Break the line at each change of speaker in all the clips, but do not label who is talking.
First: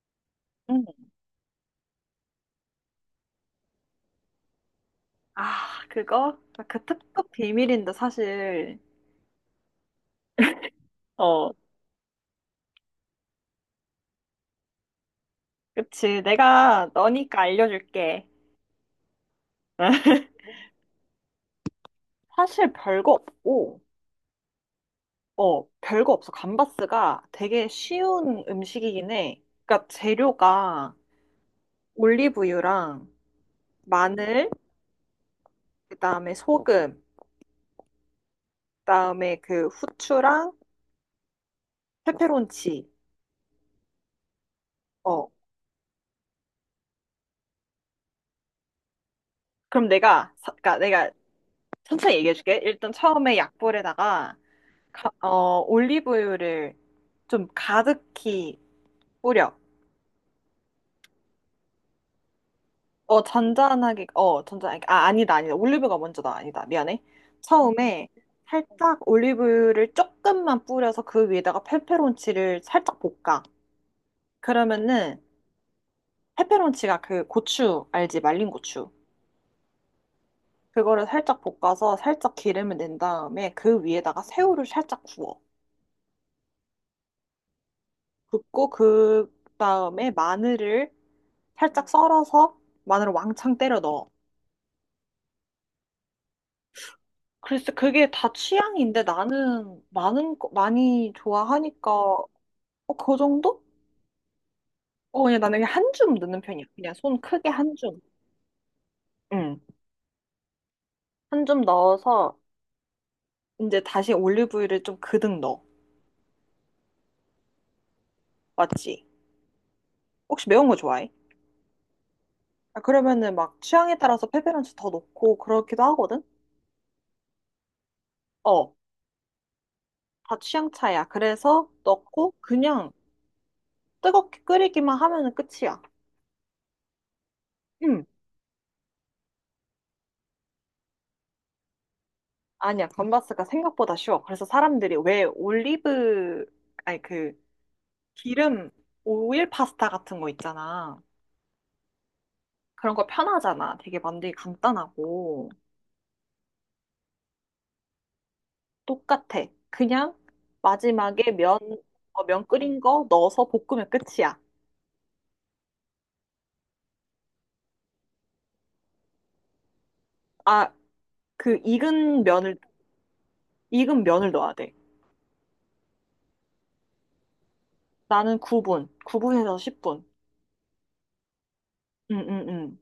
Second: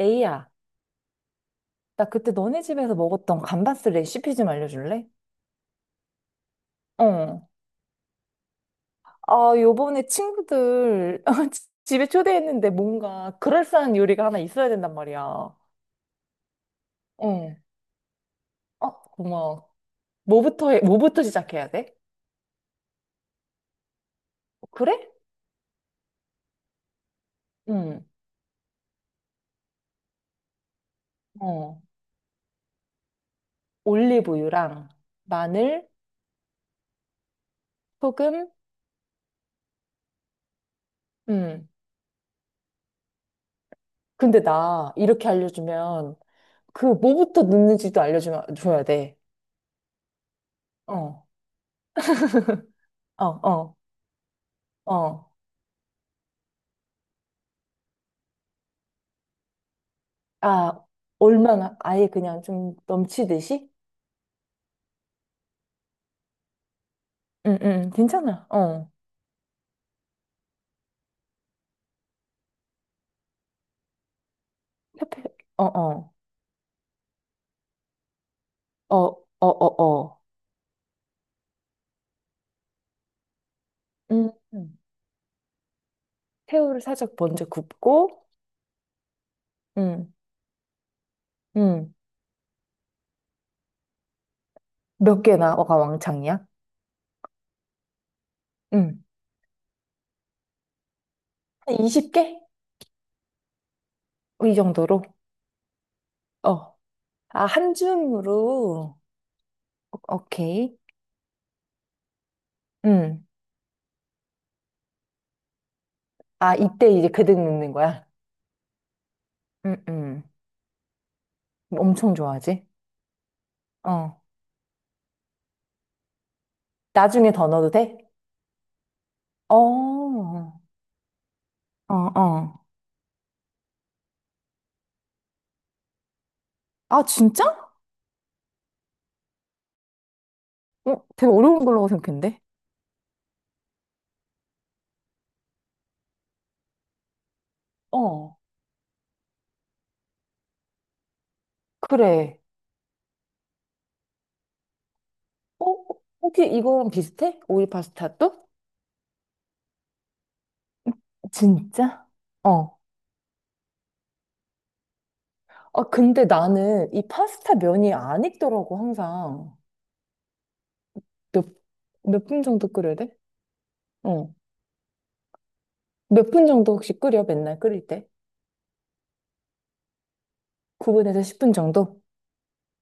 에이야,
응.
나 그때 너네 집에서 먹었던 감바스 레시피 좀 알려줄래?
아, 그거? 그 탑급
어.
비밀인데, 사실.
아, 요번에 친구들
어,
집에 초대했는데 뭔가 그럴싸한 요리가 하나 있어야 된단 말이야.
그치. 내가 너니까
어.
알려줄게.
어, 고마워. 뭐부터 해, 뭐부터 시작해야 돼?
사실 별거 없고,
그래?
어, 별거 없어. 감바스가 되게
응.
쉬운 음식이긴 해. 그러니까 재료가
어.
올리브유랑 마늘,
올리브유랑 마늘,
그다음에 소금,
소금,
그다음에 그 후추랑
응.
페페론치.
근데 나 이렇게
어.
알려주면 그 뭐부터 넣는지도 알려줘야 돼.
그럼 내가, 그러니까 내가
어.
천천히 얘기해줄게. 일단
어,
처음에
어,
약불에다가
어.
올리브유를 좀 가득히 뿌려.
아, 얼마나 아예 그냥 좀
어,
넘치듯이?
잔잔하게, 어, 잔잔하게. 아, 아니다, 아니다. 올리브가 먼저다. 아니다. 미안해.
응, 응,
처음에
괜찮아. 어.
살짝 올리브유를 조금만 뿌려서 그 위에다가 페페론치를 살짝 볶아. 그러면은
페페, 어, 어.
페페론치가 그 고추, 알지? 말린 고추.
어, 어, 어, 어.
그거를 살짝 볶아서 살짝 기름을 낸 다음에 그 위에다가
응,
새우를
응.
살짝 구워.
새우를 살짝 먼저 굽고,
굽고 그 다음에
응,
마늘을 살짝
응.
썰어서 마늘을 왕창 때려 넣어.
몇 개나 어가 왕창이야?
글쎄, 그게 다 취향인데
응.
나는 많이
한
좋아하니까,
20개?
어, 그 정도?
이 정도로?
어, 그냥 나는 한 줌 넣는 편이야.
어.
그냥 손
아,
크게
한
한 줌.
줌으로?
응.
오케이.
한 줌 넣어서,
응.
이제 다시 올리브유를 좀 그득 넣어.
아, 이때 이제 그득 넣는 거야?
맞지?
응, 응.
혹시 매운 거 좋아해?
엄청 좋아하지?
아, 그러면은 막 취향에
어.
따라서 페페론치 더 넣고 그렇기도 하거든?
나중에 더 넣어도 돼?
어,
어,
다
어,
취향 차이야. 그래서 넣고
어.
그냥 뜨겁게 끓이기만 하면은 끝이야.
아, 진짜?
응.
어? 되게 어려운 걸로 생각했는데?
아니야, 건바스가 생각보다 쉬워. 그래서 사람들이 왜 올리브, 아니 그
어.
기름 오일 파스타 같은 거 있잖아.
그래.
그런 거 편하잖아. 되게 만들기 간단하고.
어? 혹시 이거랑 비슷해? 오일 파스타도?
똑같아. 그냥 마지막에 면,
진짜?
어, 면
어.
끓인 거 넣어서 볶으면 끝이야.
아, 근데 나는 이 파스타 면이 안 익더라고, 항상.
아,
몇,
그 익은
몇 분
면을,
정도 끓여야 돼?
익은 면을
어.
넣어야 돼.
몇 분 정도 혹시 끓여, 맨날 끓일 때?
나는 9분, 9분에서 10분.
9분에서 10분 정도?
응, 응, 응.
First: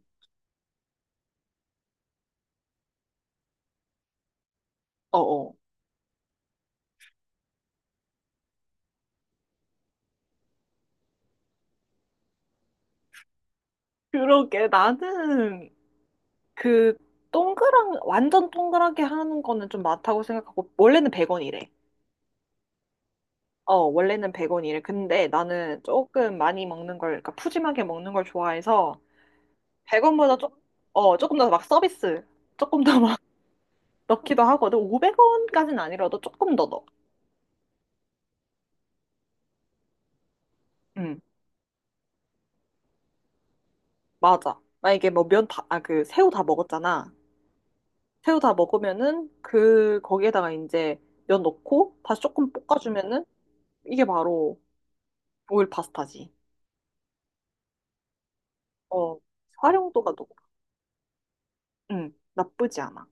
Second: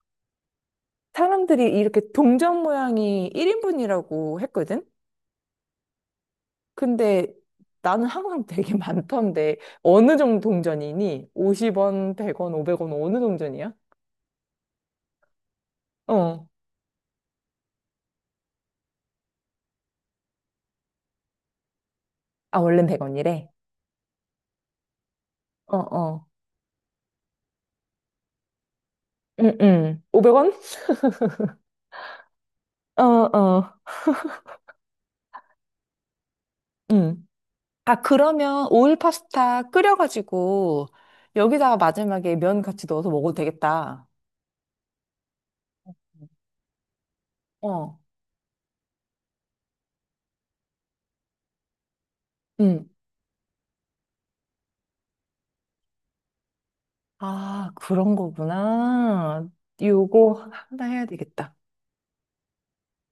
사람들이 이렇게 동전 모양이 1인분이라고 했거든?
어어.
근데 나는 항상 되게 많던데, 어느 정도 동전이니? 50원, 100원, 500원, 어느 동전이야?
그러게, 나는
어.
그 동그란, 완전 동그랗게 하는 거는 좀 많다고 생각하고, 원래는 100원이래.
아, 원래는 100원이래.
어, 원래는 100원이래. 근데
어,
나는
어.
조금 많이 먹는 걸, 그러니까 푸짐하게 먹는 걸 좋아해서
응, 응.
100원보다
500원?
조금 더 막 서비스, 조금 더
어,
막
어.
넣기도 하거든. 500원까지는 아니라도 조금 더 넣어.
응. 아, 그러면 오일 파스타 끓여가지고
응,
여기다가 마지막에 면 같이 넣어서 먹어도 되겠다.
맞아. 만약에 뭐 면 다, 아, 그 새우 다 먹었잖아.
어.
새우 다 먹으면은 그, 거기에다가 이제 면 넣고 다시 조금
응.
볶아주면은 이게 바로 오일 파스타지.
아, 그런
어,
거구나.
활용도가 높,
요거 하나 해야 되겠다.
응, 나쁘지 않아.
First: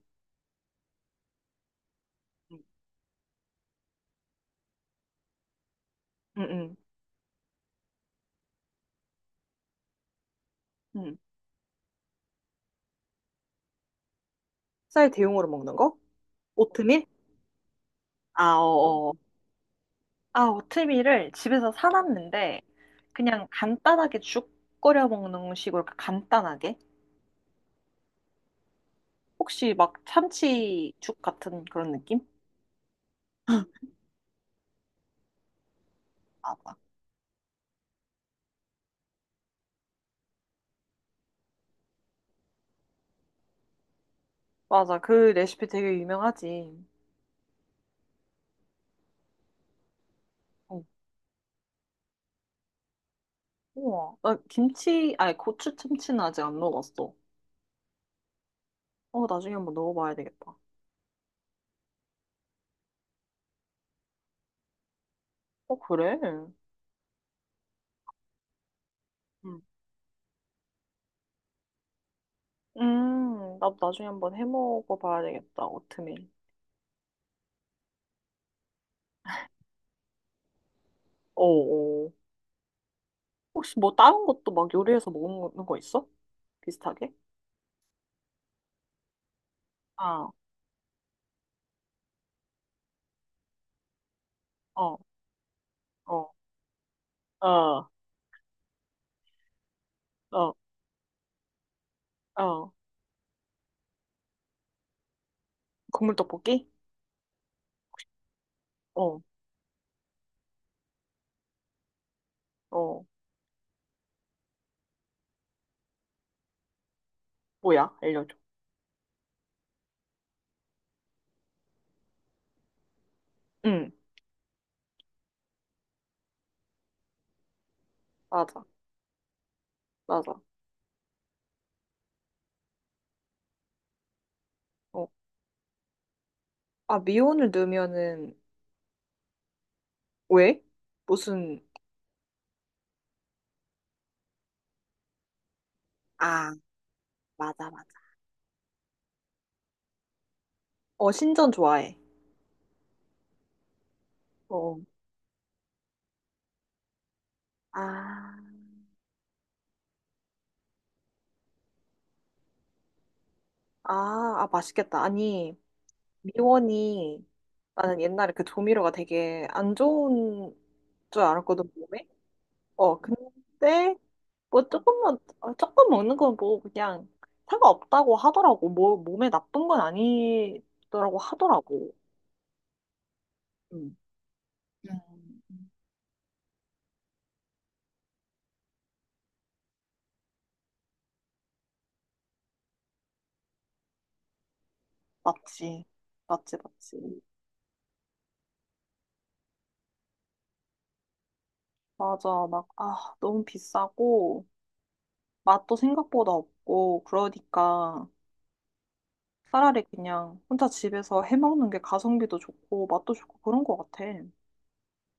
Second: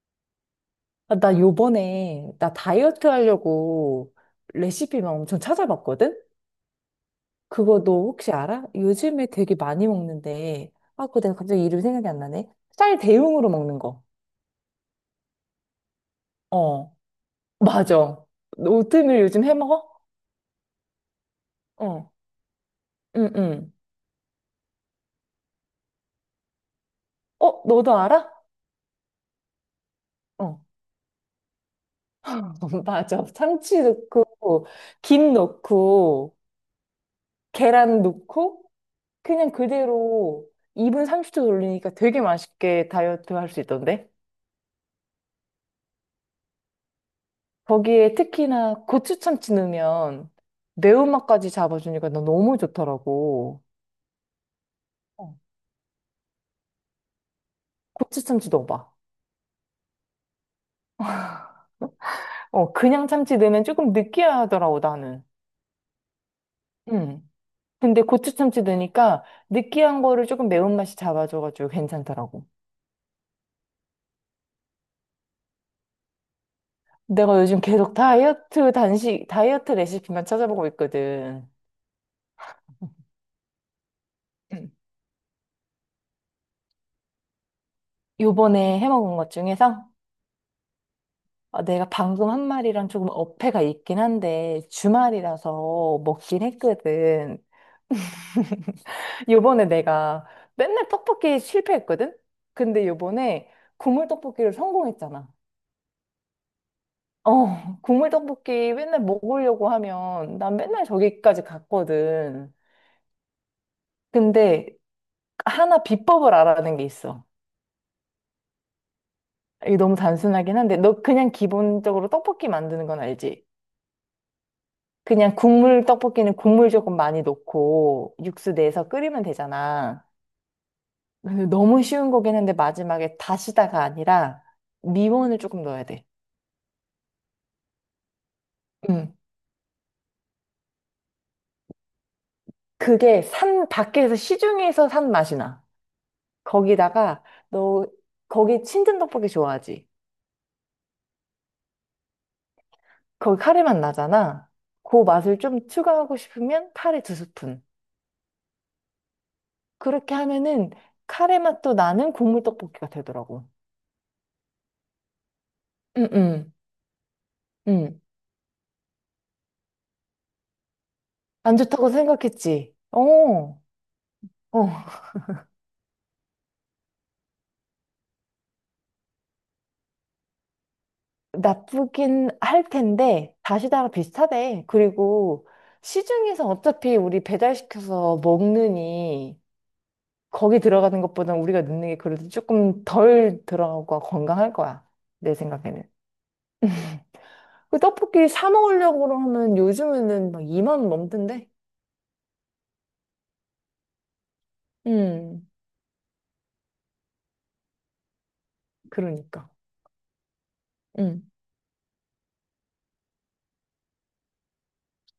아, 나 요번에 나
응,
다이어트 하려고 레시피만 엄청 찾아봤거든?
응, 응.
그거 너 혹시 알아? 요즘에 되게 많이 먹는데, 아,
응.
그거 내가 갑자기 이름 생각이 안 나네. 쌀 대용으로 먹는 거.
쌀 대용으로 먹는 거?
어,
오트밀?
맞아.
아,
너
어, 어.
오트밀 요즘 해 먹어?
아, 오트밀을 집에서
어,
사놨는데,
응,
그냥
응.
간단하게 죽 끓여 먹는 식으로 그 간단하게?
어, 너도 알아?
혹시 막
어,
참치죽 같은 그런 느낌?
맞아. 참치 넣고, 김 넣고,
맞아.
계란 넣고, 그냥 그대로 2분 30초 돌리니까 되게 맛있게 다이어트 할 수 있던데?
맞아, 그 레시피 되게 유명하지.
거기에 특히나 고추 참치 넣으면
어,
매운맛까지 잡아주니까 나 너무 좋더라고.
우와, 나 김치, 아니
어,
고추 참치는 아직 안 넣어봤어.
고추 참치 넣어봐.
어, 나중에 한번 넣어봐야 되겠다.
어, 그냥 참치 넣으면 조금 느끼하더라고, 나는.
어, 그래?
음. 근데 고추 참치 넣으니까
음.
느끼한 거를 조금 매운맛이 잡아줘가지고 괜찮더라고.
나도 나중에 한번 해 먹어봐야 되겠다, 오트밀.
내가 요즘 계속 다이어트 단식, 다이어트 레시피만 찾아보고
어,
있거든.
어. 혹시 뭐 다른 것도
음.
막 요리해서 먹는 거 있어? 비슷하게?
요번에 해먹은 것 중에서
아,
어, 내가 방금 한 말이랑 조금 어폐가 있긴 한데
어,
주말이라서
어,
먹긴 했거든.
어,
요번에 내가
어,
맨날 떡볶이 실패했거든?
어.
근데 요번에 국물 떡볶이를 성공했잖아.
국물 떡볶이?
어, 국물 떡볶이 맨날
어,
먹으려고 하면 난 맨날 저기까지 갔거든.
어.
근데 하나 비법을 알아낸 게 있어.
뭐야? 알려줘.
이게 너무 단순하긴 한데 너 그냥 기본적으로 떡볶이 만드는 건 알지?
응,
그냥 국물 떡볶이는 국물 조금 많이 넣고 육수
맞아,
내서 끓이면 되잖아.
맞아.
근데 너무 쉬운 거긴 한데 마지막에 다시다가 아니라
어.
미원을 조금 넣어야 돼.
아, 미온을 넣으면은,
응.
왜? 무슨,
그게 산 밖에서 시중에서 산 맛이 나.
아,
거기다가
맞아, 맞아.
너 거기 친든 떡볶이 좋아하지?
어, 신전 좋아해.
거기 카레 맛 나잖아.
어,
그 맛을 좀 추가하고 싶으면 카레 두 스푼.
아,
그렇게 하면은 카레 맛도 나는 국물 떡볶이가 되더라고.
아, 아, 맛있겠다. 아니,
응응 응.
미원이, 나는
응.
옛날에 그 조미료가 되게 안 좋은 줄
안
알았거든,
좋다고
몸에.
생각했지.
어,
어,
근데 뭐
어.
조금만 어, 조금 먹는 건 뭐 그냥 상관없다고 하더라고. 뭐 몸에 나쁜 건 아니더라고 하더라고.
나쁘긴 할 텐데 다시다랑
음.
비슷하대. 그리고
음.
시중에서 어차피 우리 배달시켜서 먹느니 거기 들어가는 것보다 우리가 넣는 게 그래도 조금 덜 들어가고 건강할 거야. 내 생각에는.
맞지. 맞지, 맞지.
그 떡볶이 사 먹으려고 하면 요즘에는 막 2만 원 넘던데?
맞아. 막, 아, 너무 비싸고,
음,
맛도 생각보다 없고, 그러니까
그러니까.
차라리 그냥 혼자 집에서
음.
해 먹는 게 가성비도 좋고, 맛도 좋고, 그런 것 같아.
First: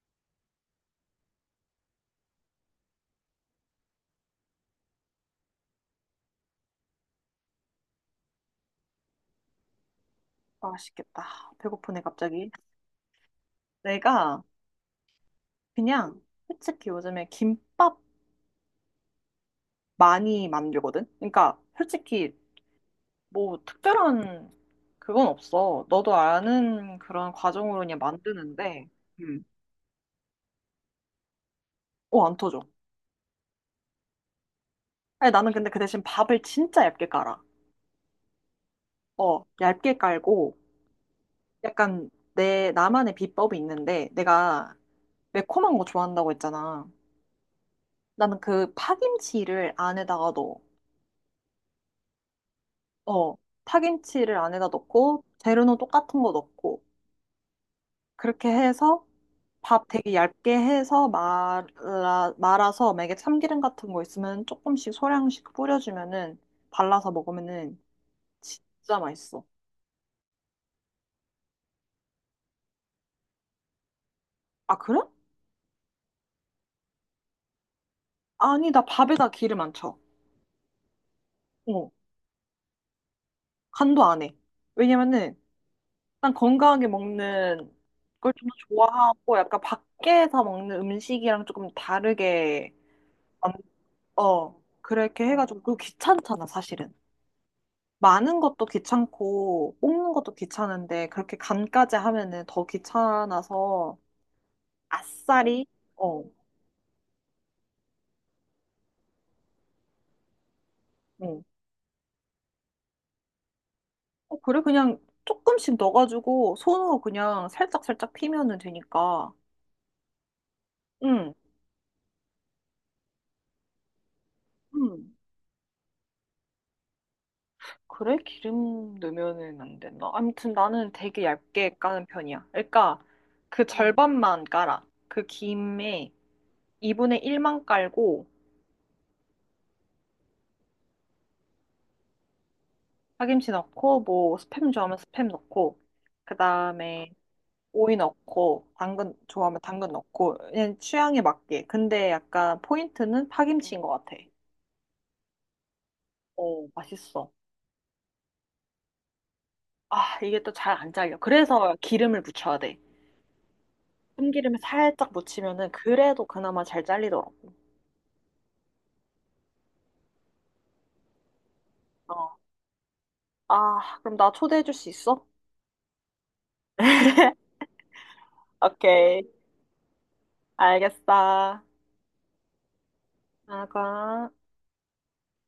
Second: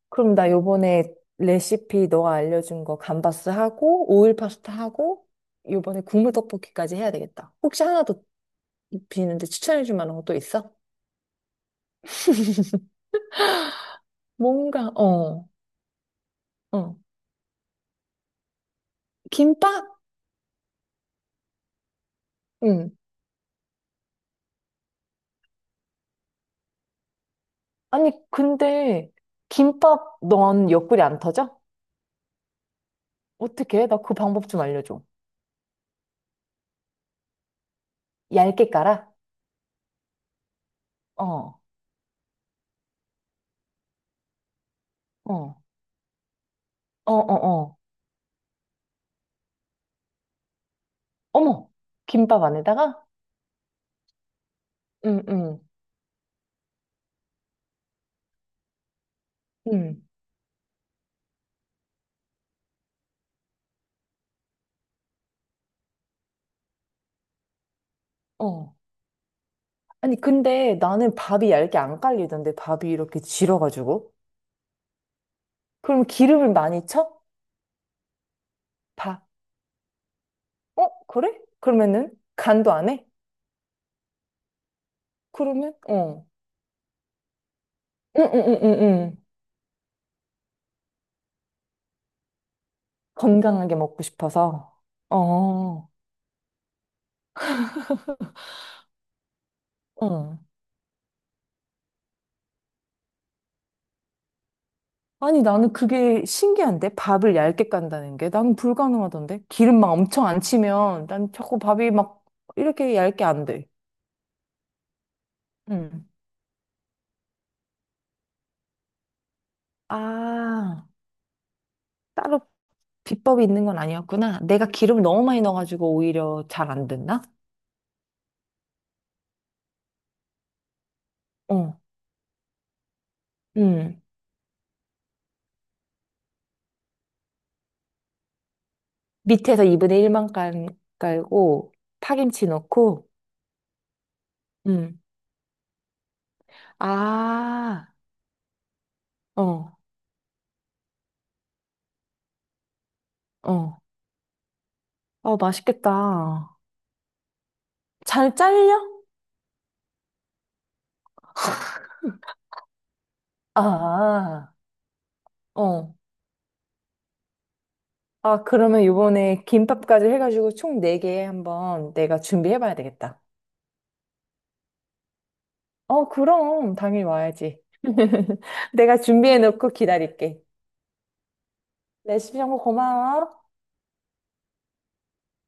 그럼 나 요번에 레시피 너가 알려준 거 감바스 하고, 오일 파스타 하고, 요번에 국물 떡볶이까지 해야 되겠다. 혹시 하나 더 비는데 추천해줄 만한 거 또 있어?
맛있겠다. 배고프네, 갑자기. 내가
뭔가, 어,
그냥 솔직히
어.
요즘에 김밥
김밥?
많이 만들거든? 그러니까 솔직히 뭐 특별한 그건 없어. 너도 아는 그런 과정으로 그냥
아니,
만드는데,
근데
음.
김밥 넌 옆구리 안 터져?
어, 안 터져.
어떻게? 해? 나 그 방법 좀 알려줘.
아니, 나는 근데 그 대신 밥을 진짜 얇게 깔아.
얇게 깔아?
어, 얇게 깔고,
어,
약간 내, 나만의 비법이 있는데, 내가
어,
매콤한 거 좋아한다고 했잖아.
어, 어, 어.
나는 그 파김치를 안에다가 넣어.
어머, 김밥 안에다가?
어, 파김치를 안에다 넣고,
응, 응,
재료는 똑같은 거 넣고, 그렇게 해서 밥
응,
되게 얇게 해서 말아서 만약에 참기름 같은 거 있으면 조금씩 소량씩 뿌려주면은 발라서 먹으면은
어.
진짜 맛있어.
아니, 근데 나는 밥이 얇게 안 깔리던데, 밥이 이렇게 질어가지고.
아, 그래?
그럼 기름을 많이 쳐?
아니, 나
밥.
밥에다 기름 안 쳐.
어, 그래?
어,
그러면은 간도 안 해?
간도 안 해. 왜냐면은
그러면? 어.
난 건강하게 먹는
응,
걸
응,
좀 더
응, 응, 응.
좋아하고 약간 밖에서 먹는 음식이랑 조금 다르게 만-
건강하게 먹고
어,
싶어서.
그렇게 해가지고 그리고
어,
귀찮잖아, 사실은. 많은 것도 귀찮고 뽑는 것도
어.
귀찮은데 그렇게 간까지 하면은 더 귀찮아서
아니,
아싸리
나는
어,
그게 신기한데? 밥을 얇게 깐다는 게? 난 불가능하던데? 기름 막 엄청 안 치면 난
응.
자꾸 밥이 막 이렇게 얇게 안 돼.
어, 그래, 그냥 조금씩
응.
넣어가지고 손으로 그냥 살짝 살짝 피면은 되니까
아,
응,
따로 비법이 있는 건 아니었구나. 내가 기름을
응.
너무 많이 넣어가지고 오히려 잘 안 됐나?
그래 기름 넣으면은 안 된다. 아무튼 나는 되게 얇게
어.
까는 편이야. 그러니까 그
응.
절반만 깔아. 그 김에 2분의 1만 깔고
밑에서 2분의 1만 깔고 파김치 넣고.
파김치 넣고 뭐 스팸 좋아하면
응.
스팸 넣고 그 다음에
아,
오이 넣고 당근 좋아하면
어,
당근 넣고 그냥 취향에 맞게. 근데 약간 포인트는 파김치인
어.
것 같아.
어, 맛있겠다.
어, 맛있어.
잘 잘려?
아, 이게 또 잘 안 잘려. 그래서 기름을 묻혀야 돼.
아,
참기름에 살짝 묻히면은
어.
그래도 그나마 잘 잘리더라고.
아, 그러면 요번에 김밥까지 해가지고 총 4개 한번 내가
어.
준비해봐야 되겠다.
아, 그럼 나 초대해 줄 수 있어?
어, 그럼. 당연히 와야지. 내가
오케이.
준비해놓고 기다릴게.
알겠어.
레시피 정보 고마워.
나가.